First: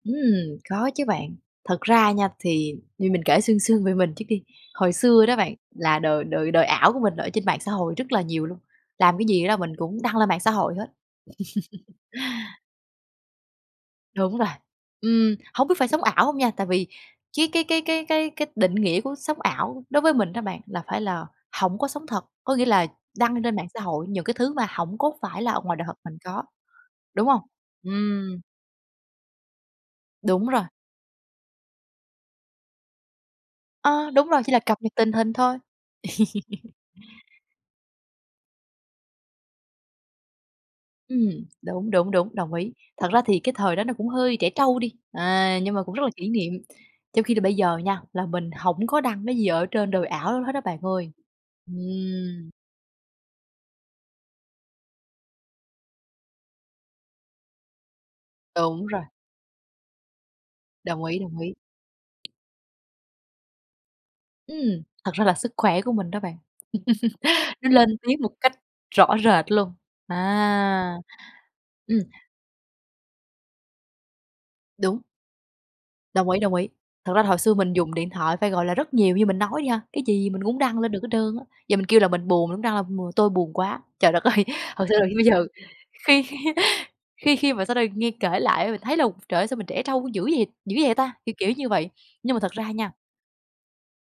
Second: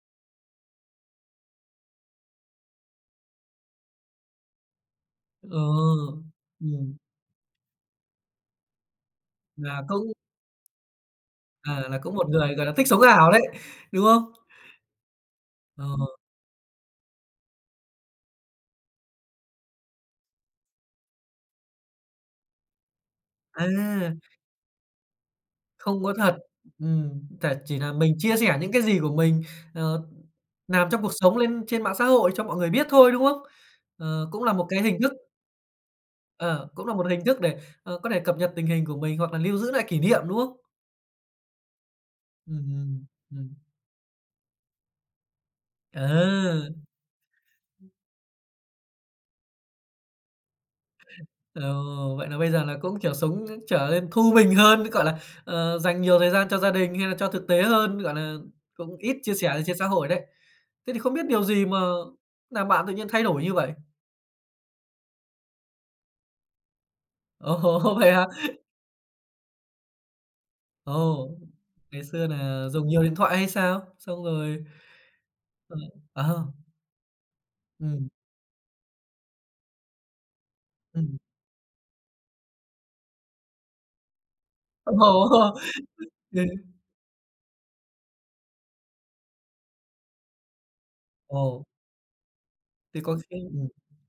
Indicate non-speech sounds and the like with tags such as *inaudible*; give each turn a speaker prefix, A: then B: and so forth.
A: Ừm, có chứ bạn. Thật ra nha, thì như mình kể sương sương về mình trước đi. Hồi xưa đó bạn
B: Ờ,
A: là đời đời đời ảo
B: ừm.
A: của mình ở trên mạng xã hội rất là nhiều luôn, làm cái gì đó mình
B: Là
A: cũng
B: cũng
A: đăng lên mạng xã hội hết.
B: Ờ,
A: *laughs*
B: là cũng một người, gọi là, thích sống ảo đấy, đúng không?
A: Đúng rồi. Ừm, hông biết phải sống
B: Ờ.
A: ảo hông nha, tại vì cái cái cái cái cái cái định nghĩa của sống ảo đối với mình đó bạn là phải là hổng có sống thật. Có nghĩa là đăng lên mạng xã hội
B: À!
A: những cái thứ mà hổng có phải là ngoài đời thật
B: Không có
A: mình
B: thật.
A: có,
B: Ừm,
A: đúng hông?
B: tà chỉ nà mình chia
A: Ừm.
B: sẻ những cái gì của mình, ờ,
A: Đúng rồi.
B: làm trong cuộc sống lên trên mạng xã hội cho mọi người biết thôi, đúng không?
A: Ờ, đúng
B: Ờ,
A: rồi,
B: cũng
A: chỉ
B: là
A: là
B: một
A: cập
B: cái
A: nhật
B: hình
A: tình
B: thức
A: hình thôi.
B: Ờ,
A: *laughs*
B: cũng là một hình thức để, ờ, có thể cập nhật tình hình của mình hoặc là lưu giữ nại kỷ niệm, đúng không?
A: Ừm, đúng, đúng, đúng, đồng
B: Ừm,
A: ý.
B: ừm.
A: Thật ra thì cái
B: Ừm.
A: thời đó nó cũng hơi trẻ trâu đi, à, nhưng mà cũng rất là kỷ niệm.
B: Ờ!
A: Trong khi là bây giờ nha, là mình hổng có đăng cái gì ở trên đời ảo đó hết á bạn ơi.
B: Ồ, vậy nà
A: Ừm.
B: bây giờ là cũng, kiểu, sống, ơ, trở lên thu mình hơn, *unintelligible* gọi là, ờ, dành nhiều thời gian cho gia đình hay là cho thực tế hơn, gọi nà,
A: Đúng
B: cũng
A: rồi.
B: ít chia sẻ lên trên xã hội đấy. Thế thì
A: Đồng
B: không
A: ý,
B: biết
A: đồng
B: điều
A: ý.
B: gì mà làm bạn tự nhiên lại thay đổi như vậy?
A: Ừm, thật ra là sức khỏe của mình đó bạn. *laughs* Nó
B: Ồ,
A: lên
B: vậy
A: tiếng
B: hả?
A: một cách rõ rệt luôn, à.
B: Ồ,
A: Ừm.
B: ngày xưa nà dùng nhiều điện thoại hay sao? Xong rồi
A: Đúng.
B: ừm,
A: Đồng ý,
B: ờ.
A: đồng ý. Thật ra là hồi xưa mình dùng điện
B: Ừm.
A: thoại phải, gọi là, rất nhiều, như mình nói đi ha, cái gì gì mình cũng đăng lên được hết
B: Ừm.
A: trơn á. Giờ mình kêu là mình buồn, mình cũng đăng là b "Tôi buồn quá." Trời đất ơi, thật sự là khi bây
B: Ồ!
A: giờ khi *laughs*
B: *unintelligible*
A: khi khi mà sau đây nghe kể lại á mình thấy là, trời ơi, sao mình trẻ trâu dữ vậy dữ vậy ta? Kiểu kiểu
B: Ồ.
A: như vậy. Nhưng mà thật ra nha
B: Thế có khi ừm.